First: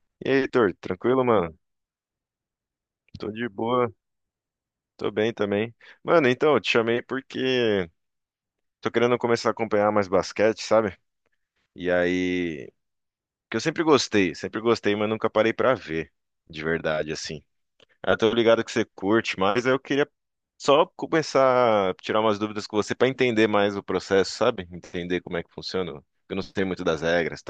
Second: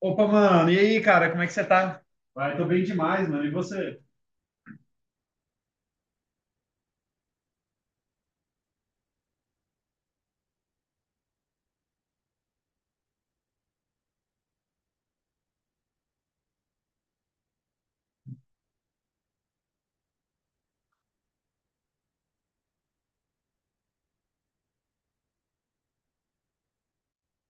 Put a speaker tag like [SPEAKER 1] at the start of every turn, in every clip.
[SPEAKER 1] Opa,
[SPEAKER 2] E aí,
[SPEAKER 1] mano,
[SPEAKER 2] Heitor,
[SPEAKER 1] e aí,
[SPEAKER 2] tranquilo,
[SPEAKER 1] cara, como é que
[SPEAKER 2] mano?
[SPEAKER 1] você tá? Vai, tô bem demais,
[SPEAKER 2] Tô
[SPEAKER 1] mano.
[SPEAKER 2] de
[SPEAKER 1] E
[SPEAKER 2] boa,
[SPEAKER 1] você?
[SPEAKER 2] tô bem também. Mano, então, eu te chamei porque tô querendo começar a acompanhar mais basquete, sabe? E aí, que eu sempre gostei, mas nunca parei pra ver, de verdade, assim. Ah, tô ligado que você curte, mas eu queria só começar a tirar umas dúvidas com você pra entender mais o processo, sabe? Entender como é que funciona. Eu não sei muito das regras e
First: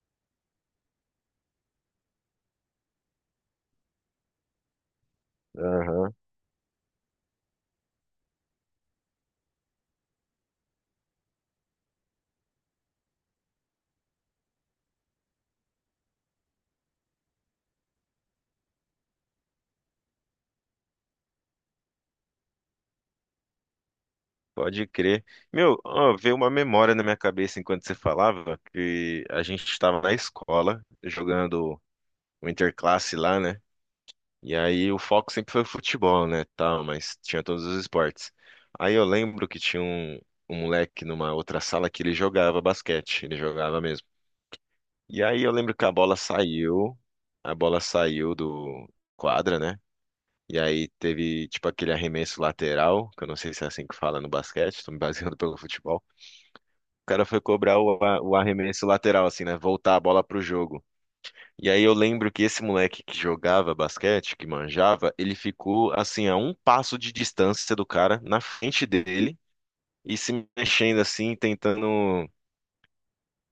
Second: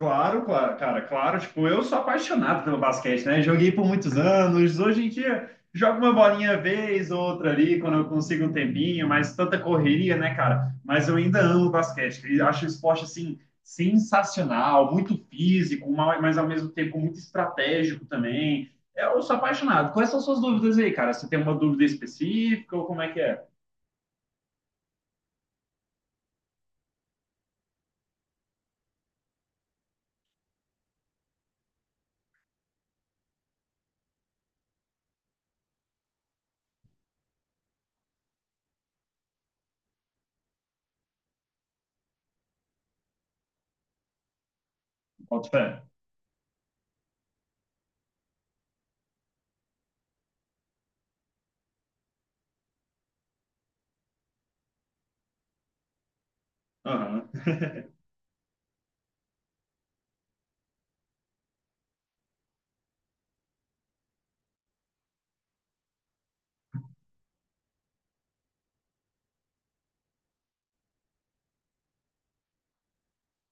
[SPEAKER 1] Claro, claro, cara, claro, tipo, eu sou apaixonado pelo basquete, né? Joguei por muitos anos, hoje em dia jogo uma
[SPEAKER 2] tal.
[SPEAKER 1] bolinha vez ou outra ali, quando eu consigo um tempinho, mas tanta correria, né, cara? Mas eu ainda amo basquete, e acho o esporte, assim, sensacional, muito físico, mas ao mesmo tempo muito estratégico também. Eu sou apaixonado. Quais são suas dúvidas aí, cara? Você tem uma dúvida específica ou como é que é?
[SPEAKER 2] Pode crer. Meu, ó, veio uma memória na minha cabeça enquanto você falava que a gente estava na escola jogando o interclasse lá, né? E aí o foco sempre foi futebol, né? Tal, mas tinha todos os esportes. Aí eu lembro que tinha um moleque numa outra sala que ele jogava basquete, ele jogava mesmo. E aí
[SPEAKER 1] Bota
[SPEAKER 2] eu
[SPEAKER 1] fé.
[SPEAKER 2] lembro que a bola saiu do quadra, né? E aí teve tipo aquele arremesso lateral, que eu não sei se é assim que fala no basquete, tô me baseando pelo futebol. O cara foi cobrar o arremesso lateral, assim, né? Voltar a bola pro jogo. E aí eu lembro que esse moleque que jogava basquete, que manjava, ele ficou, assim, a um passo de distância do cara, na frente dele, e se mexendo, assim, tentando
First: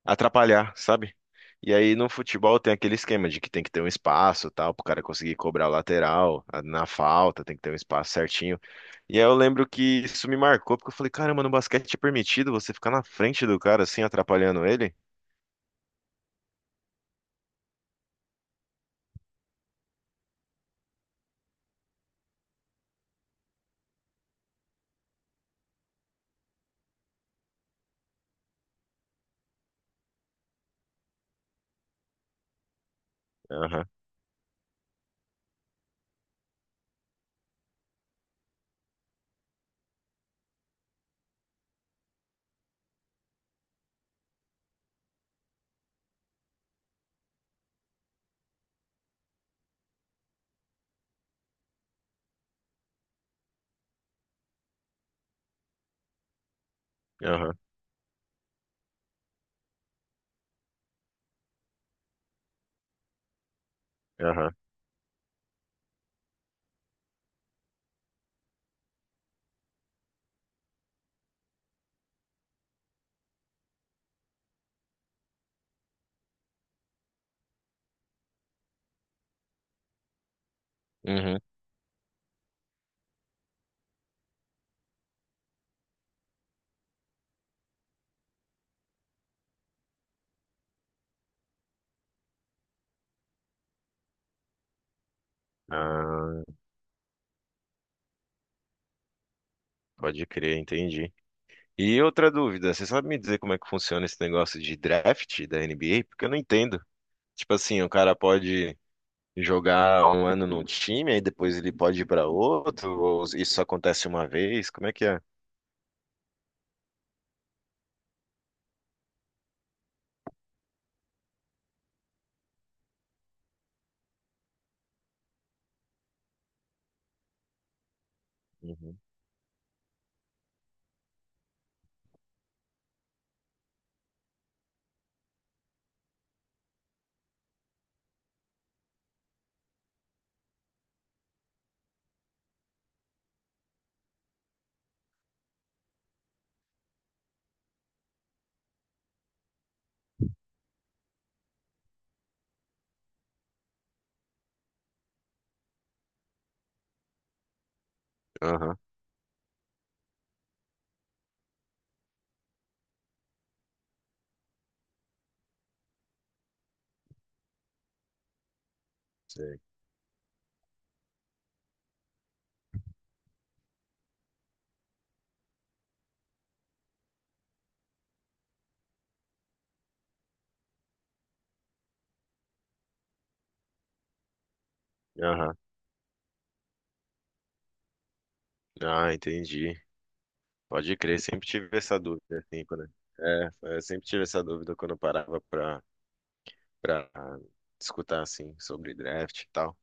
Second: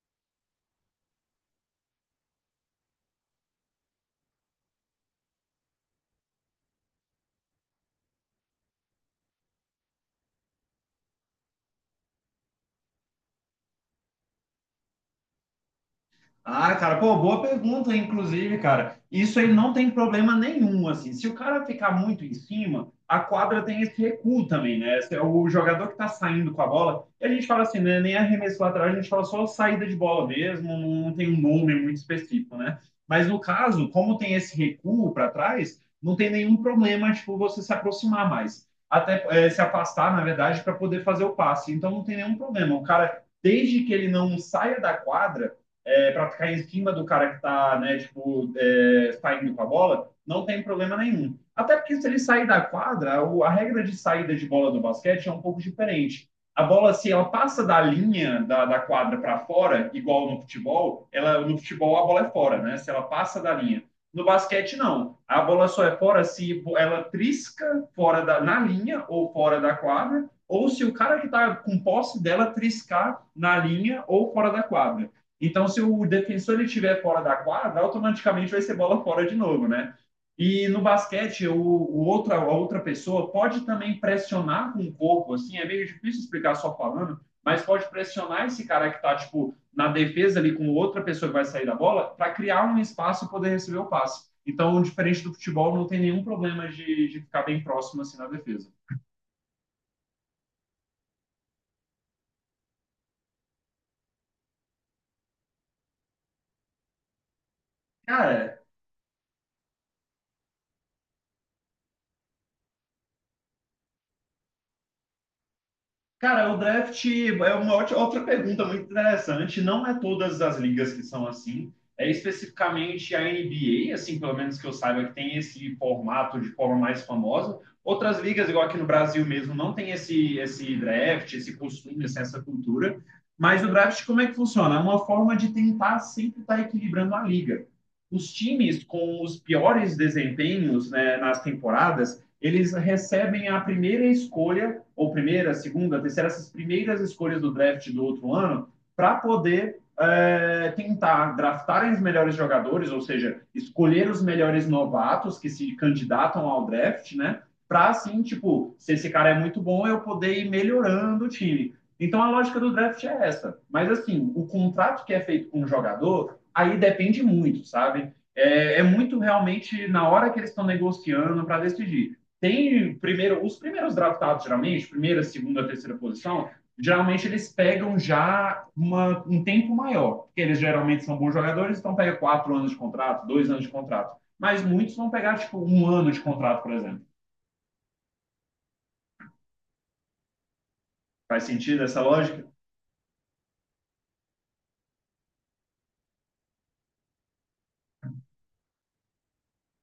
[SPEAKER 2] atrapalhar, sabe? E aí no futebol tem aquele esquema de que tem que ter um espaço, tal, pro cara conseguir cobrar a lateral, na falta, tem que ter um espaço certinho. E aí eu lembro que isso me marcou, porque eu falei, caramba, no basquete é permitido você ficar na frente do cara, assim, atrapalhando ele?
[SPEAKER 1] Ah, cara, pô, boa pergunta, inclusive, cara. Isso aí não tem problema nenhum, assim. Se o cara ficar muito em cima, a quadra tem esse recuo também, né? Esse é o jogador que tá saindo com a bola, e a gente fala assim, né? Nem arremesso lateral, a gente fala só saída de bola mesmo, não tem um nome muito específico, né? Mas no
[SPEAKER 2] Aham,
[SPEAKER 1] caso, como tem esse recuo para trás, não tem nenhum problema, tipo, você se aproximar mais. Até se afastar, na verdade, para poder fazer o passe. Então não tem nenhum problema. O cara, desde que ele não saia da quadra é, para ficar em cima do cara que está, né, tipo, é, saindo com a bola, não tem problema nenhum. Até porque se ele sair da quadra, a regra de saída de bola do basquete é um pouco diferente. A bola, se ela
[SPEAKER 2] aham,
[SPEAKER 1] passa da linha da quadra para fora, igual no futebol, ela, no futebol a bola é fora, né? Se ela passa da linha. No
[SPEAKER 2] aham.
[SPEAKER 1] basquete, não. A bola só é fora se ela trisca fora da, na linha ou fora da quadra, ou se o cara que está com posse dela triscar na linha ou fora da quadra. Então, se o defensor ele estiver fora da quadra, automaticamente vai ser bola fora de novo, né? E no
[SPEAKER 2] Uhum.
[SPEAKER 1] basquete, a outra pessoa pode também pressionar com o corpo, assim, é meio difícil explicar só falando, mas pode pressionar esse cara que está, tipo, na defesa ali com outra pessoa que vai sair da bola, para criar um espaço e poder receber o passe. Então, diferente do futebol, não tem nenhum
[SPEAKER 2] Ah,
[SPEAKER 1] problema de ficar bem próximo, assim, na defesa.
[SPEAKER 2] pode crer, entendi. E outra dúvida, você sabe me dizer como é que funciona esse negócio de draft da NBA? Porque eu não entendo. Tipo assim, o cara
[SPEAKER 1] Cara,
[SPEAKER 2] pode jogar um ano num time, aí depois ele pode ir pra outro, ou isso só acontece uma vez? Como é que é?
[SPEAKER 1] Cara, o draft é uma outra pergunta muito interessante. Não é todas as ligas que são assim. É especificamente a NBA, assim, pelo menos que eu saiba, que tem esse formato de forma mais famosa. Outras ligas, igual aqui no
[SPEAKER 2] Uhum.
[SPEAKER 1] Brasil mesmo, não tem esse draft, esse costume, assim, essa cultura. Mas o draft, como é que funciona? É uma forma de tentar sempre estar equilibrando a liga. Os times com os piores desempenhos, né, nas temporadas, eles recebem a primeira escolha ou primeira, segunda, terceira, essas primeiras escolhas do draft do outro ano, para poder é, tentar draftar os melhores jogadores, ou seja, escolher os melhores novatos que se candidatam ao draft, né? Para assim, tipo,
[SPEAKER 2] Aham,
[SPEAKER 1] se esse cara é muito bom, eu poder ir melhorando o time. Então a lógica do draft é essa. Mas assim, o contrato que é feito com o jogador, aí depende muito, sabe? É muito
[SPEAKER 2] sei.
[SPEAKER 1] realmente na hora que eles estão negociando para decidir, tem primeiro, os primeiros draftados, geralmente, primeira, segunda, terceira posição, geralmente eles pegam já um tempo maior, porque eles geralmente são bons jogadores, então pega quatro anos de contrato, dois anos de contrato. Mas muitos vão pegar,
[SPEAKER 2] Aham.
[SPEAKER 1] tipo, um ano de contrato, por exemplo.
[SPEAKER 2] Ah, entendi. Pode crer,
[SPEAKER 1] Faz
[SPEAKER 2] sempre tive
[SPEAKER 1] sentido
[SPEAKER 2] essa
[SPEAKER 1] essa
[SPEAKER 2] dúvida,
[SPEAKER 1] lógica?
[SPEAKER 2] assim, quando... É, eu sempre tive essa dúvida quando eu parava pra escutar, assim, sobre draft e tal.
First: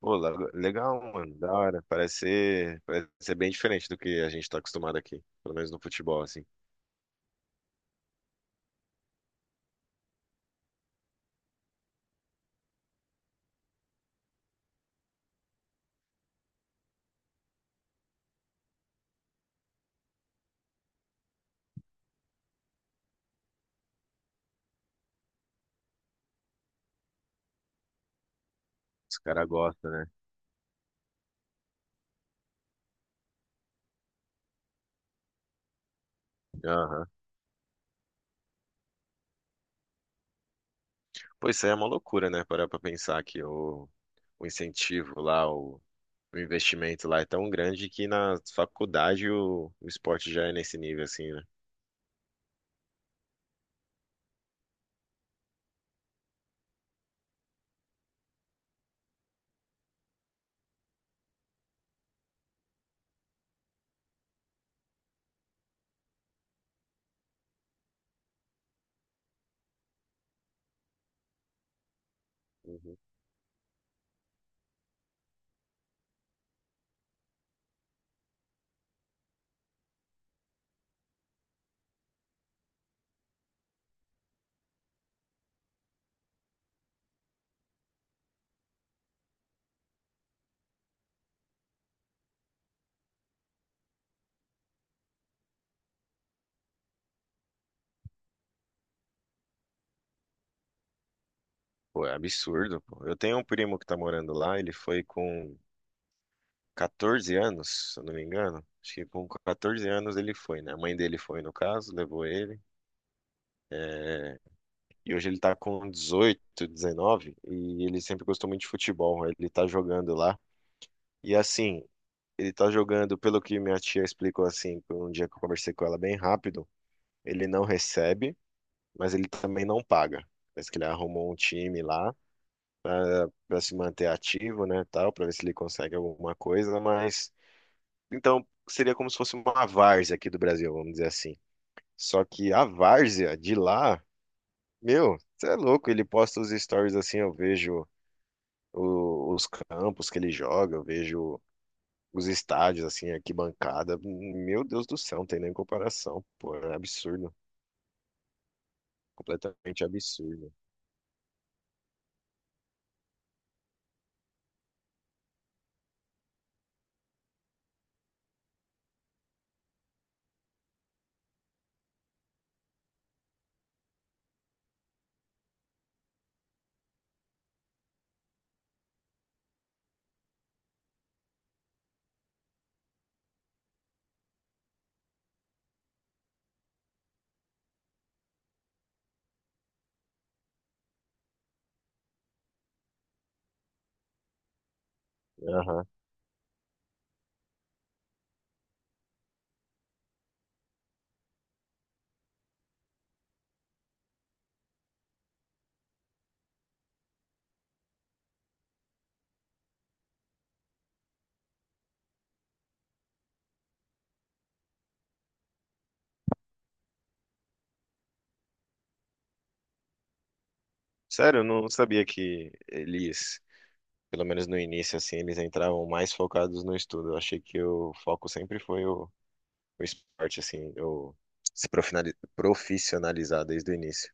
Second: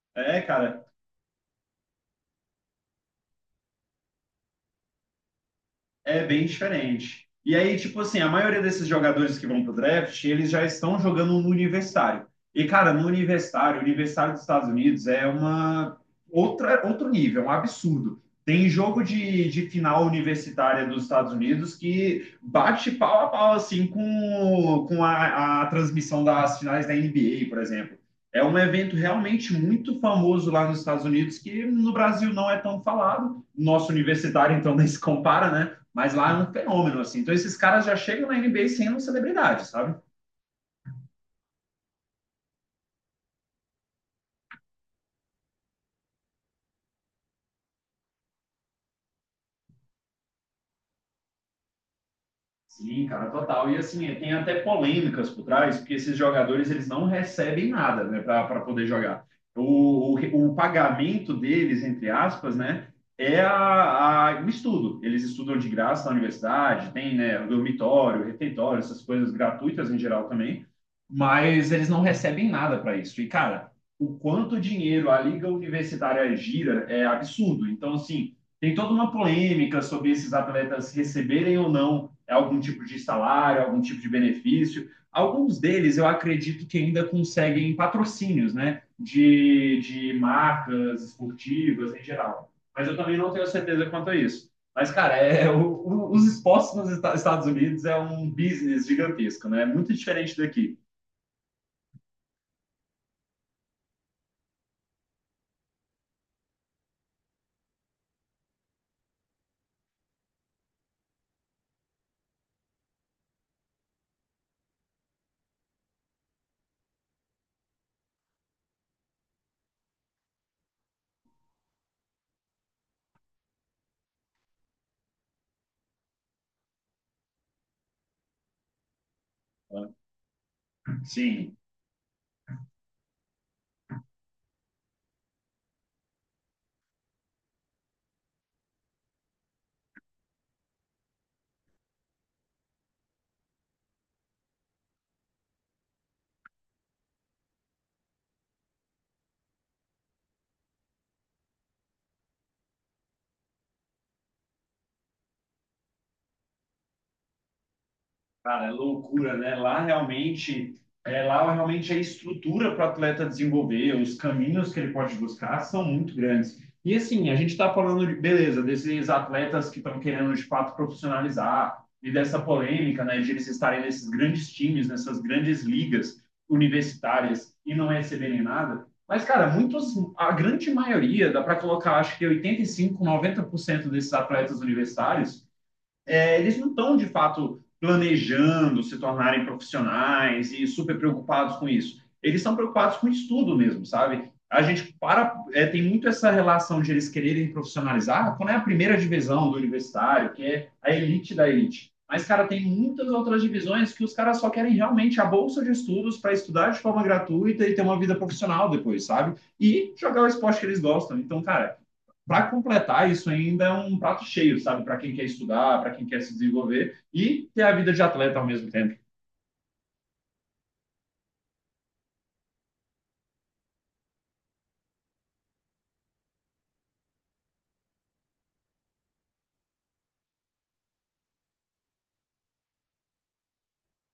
[SPEAKER 2] Pô,
[SPEAKER 1] É, cara,
[SPEAKER 2] legal, mano, da hora. Parece ser bem diferente do que a gente tá acostumado aqui, pelo menos no futebol,
[SPEAKER 1] é
[SPEAKER 2] assim.
[SPEAKER 1] bem diferente. E aí, tipo assim, a maioria desses jogadores que vão pro draft, eles já estão jogando no universitário. E, cara, no universitário, o universitário dos Estados Unidos é uma outro nível, é um absurdo. Tem jogo de final universitária dos Estados Unidos que bate pau a pau, assim, com a transmissão das finais da NBA, por exemplo. É um evento
[SPEAKER 2] Os caras
[SPEAKER 1] realmente
[SPEAKER 2] gostam,
[SPEAKER 1] muito
[SPEAKER 2] né?
[SPEAKER 1] famoso lá nos Estados Unidos, que no Brasil não é tão falado. Nosso universitário, então, nem se compara, né? Mas lá é um fenômeno,
[SPEAKER 2] Aham.
[SPEAKER 1] assim. Então, esses caras já chegam na NBA sendo celebridade, sabe?
[SPEAKER 2] Pô, isso aí é uma loucura, né? Parar pra pensar que o incentivo lá, o investimento lá é tão grande que na faculdade o esporte já é nesse nível, assim, né?
[SPEAKER 1] Sim, cara, total. E assim, tem até polêmicas por trás, porque esses jogadores eles não recebem nada, né, para poder jogar. Pagamento deles, entre aspas, né, é o estudo. Eles estudam de graça na universidade, tem, né, dormitório, refeitório, essas coisas gratuitas em geral também, mas eles não recebem nada para
[SPEAKER 2] Uhum.
[SPEAKER 1] isso. E, cara, o quanto dinheiro a liga universitária gira é absurdo. Então, assim, tem toda uma polêmica sobre esses atletas receberem ou não algum tipo de salário, algum tipo de benefício. Alguns deles eu acredito que ainda conseguem patrocínios, né? De marcas esportivas em geral. Mas eu também não tenho certeza quanto a isso. Mas, cara, é, os esportes nos Estados Unidos é um business gigantesco, né? É muito diferente daqui.
[SPEAKER 2] Pô, é absurdo, pô. Eu tenho um primo que tá morando lá, ele foi com 14 anos, se eu não me engano. Acho que com 14 anos ele foi, né? A mãe dele foi, no caso, levou ele. É, e hoje ele tá com 18, 19 e ele sempre gostou muito de futebol. Ele tá jogando lá. E assim, ele tá jogando, pelo que minha tia explicou assim, um dia que eu conversei com ela bem rápido, ele não recebe, mas ele também não paga. Parece que ele arrumou um
[SPEAKER 1] Sim,
[SPEAKER 2] time lá pra se manter ativo, né, tal, pra ver se ele consegue alguma coisa, mas então seria como se fosse uma várzea aqui do Brasil, vamos dizer assim. Só que a várzea de lá, meu, você é louco, ele posta os stories assim, eu vejo os campos que ele joga, eu vejo os estádios, assim, arquibancada. Meu Deus do céu, não tem nem comparação, pô, é absurdo,
[SPEAKER 1] cara, é loucura, né? Lá
[SPEAKER 2] completamente absurdo.
[SPEAKER 1] realmente, é, lá realmente a estrutura para o atleta desenvolver, os caminhos que ele pode buscar são muito grandes. E assim, a gente está falando de, beleza, desses atletas que estão querendo de fato profissionalizar e dessa polêmica, né, de eles estarem nesses grandes times, nessas grandes ligas universitárias e não receberem nada. Mas, cara, muitos, a grande maioria, dá para colocar, acho que 85, 90% desses atletas universitários é, eles não estão de fato planejando se tornarem profissionais e super preocupados com isso. Eles estão preocupados com o estudo mesmo, sabe? A gente para é, tem
[SPEAKER 2] Aham.
[SPEAKER 1] muito essa relação de eles quererem profissionalizar quando é a primeira divisão do universitário, que é a elite da elite. Mas, cara, tem muitas outras divisões que os caras só querem realmente a bolsa de estudos para estudar de forma gratuita e ter uma vida profissional depois, sabe? E jogar o esporte que eles gostam. Então, cara, para completar, isso ainda é um prato cheio, sabe? Para quem quer estudar, para quem quer se desenvolver e ter a vida de atleta ao mesmo tempo.
[SPEAKER 2] Sério, eu não sabia que eles, pelo menos no início, assim, eles entravam mais focados no estudo. Eu achei que o foco sempre foi o esporte, assim, o se profinali- profissionalizar desde o início.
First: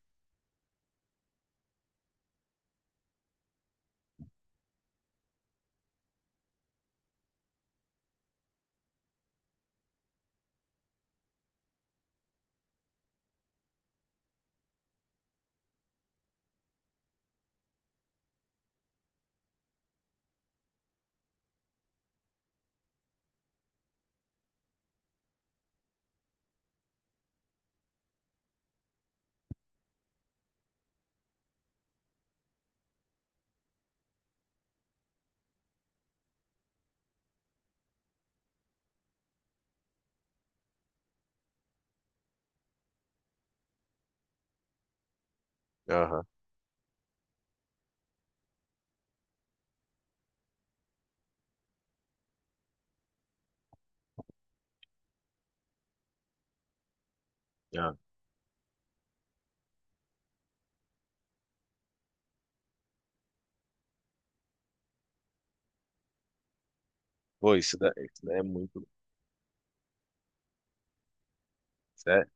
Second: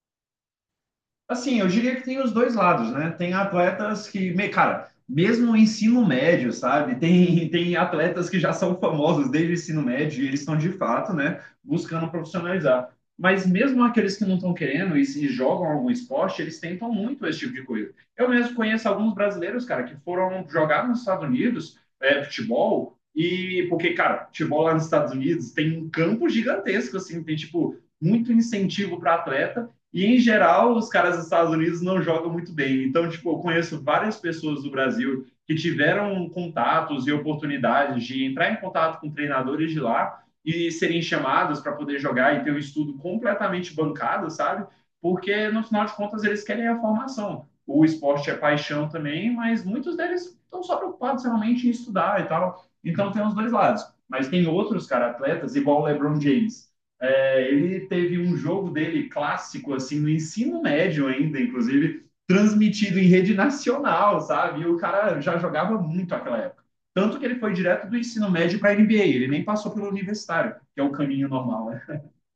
[SPEAKER 1] Assim, eu diria que tem os dois lados, né? Tem atletas que, cara, mesmo o ensino médio, sabe? Tem, tem atletas que já são famosos desde o ensino médio e eles estão de fato, né, buscando profissionalizar. Mas mesmo aqueles que não estão querendo se jogam algum esporte, eles tentam muito esse tipo de coisa. Eu mesmo conheço alguns brasileiros, cara, que foram jogar nos Estados Unidos, é, futebol, e porque, cara, futebol lá nos Estados Unidos tem um campo gigantesco, assim, tem, tipo, muito incentivo para atleta e, em geral, os caras dos Estados Unidos não jogam muito bem. Então, tipo, eu conheço várias pessoas do Brasil que tiveram contatos e oportunidades de entrar em contato com treinadores de lá e serem chamados para poder jogar e ter o um estudo completamente bancado, sabe? Porque, no final de contas,
[SPEAKER 2] Aham.
[SPEAKER 1] eles querem a formação. O esporte é paixão também, mas muitos deles estão só preocupados realmente em estudar e tal. Então, tem os dois lados. Mas tem outros, cara, atletas, igual o LeBron James é, ele
[SPEAKER 2] Ah,
[SPEAKER 1] teve um jogo dele clássico, assim, no ensino médio ainda, inclusive, transmitido em rede nacional, sabe? E o cara já jogava muito naquela época. Tanto que ele foi
[SPEAKER 2] pô, isso
[SPEAKER 1] direto
[SPEAKER 2] daí,
[SPEAKER 1] do
[SPEAKER 2] isso
[SPEAKER 1] ensino
[SPEAKER 2] daí é
[SPEAKER 1] médio para a
[SPEAKER 2] muito.
[SPEAKER 1] NBA, ele nem passou pelo universitário, que é o caminho normal, né?
[SPEAKER 2] Sério?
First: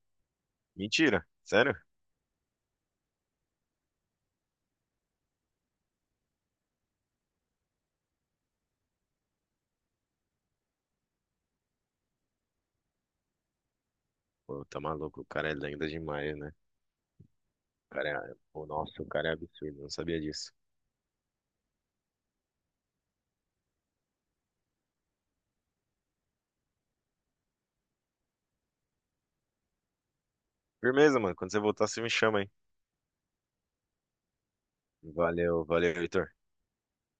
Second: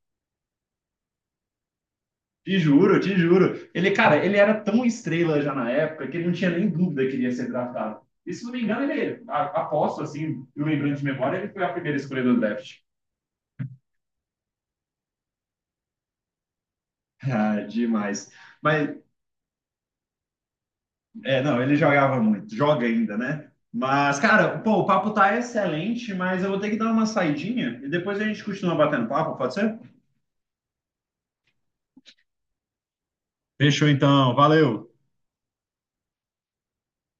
[SPEAKER 2] Mentira, sério?
[SPEAKER 1] Te juro, te juro. Ele, cara, ele era tão estrela já na época que ele não tinha nem dúvida que ele ia ser draftado. E se não me engano, ele, aposto assim, eu lembrando de memória, ele foi a primeira escolha do draft.
[SPEAKER 2] Pô, tá maluco, o cara é lenda demais, né?
[SPEAKER 1] Ah,
[SPEAKER 2] Cara,
[SPEAKER 1] demais.
[SPEAKER 2] pô,
[SPEAKER 1] Mas
[SPEAKER 2] nossa, o cara é absurdo, não sabia disso.
[SPEAKER 1] é, não, ele jogava muito, joga ainda, né? Mas, cara, pô, o papo tá excelente, mas eu vou ter que dar uma saidinha e depois a gente continua batendo papo, pode ser?
[SPEAKER 2] Firmeza, mano. Quando você voltar, você me chama, hein?
[SPEAKER 1] Fechou então, valeu.
[SPEAKER 2] Valeu, valeu, Heitor.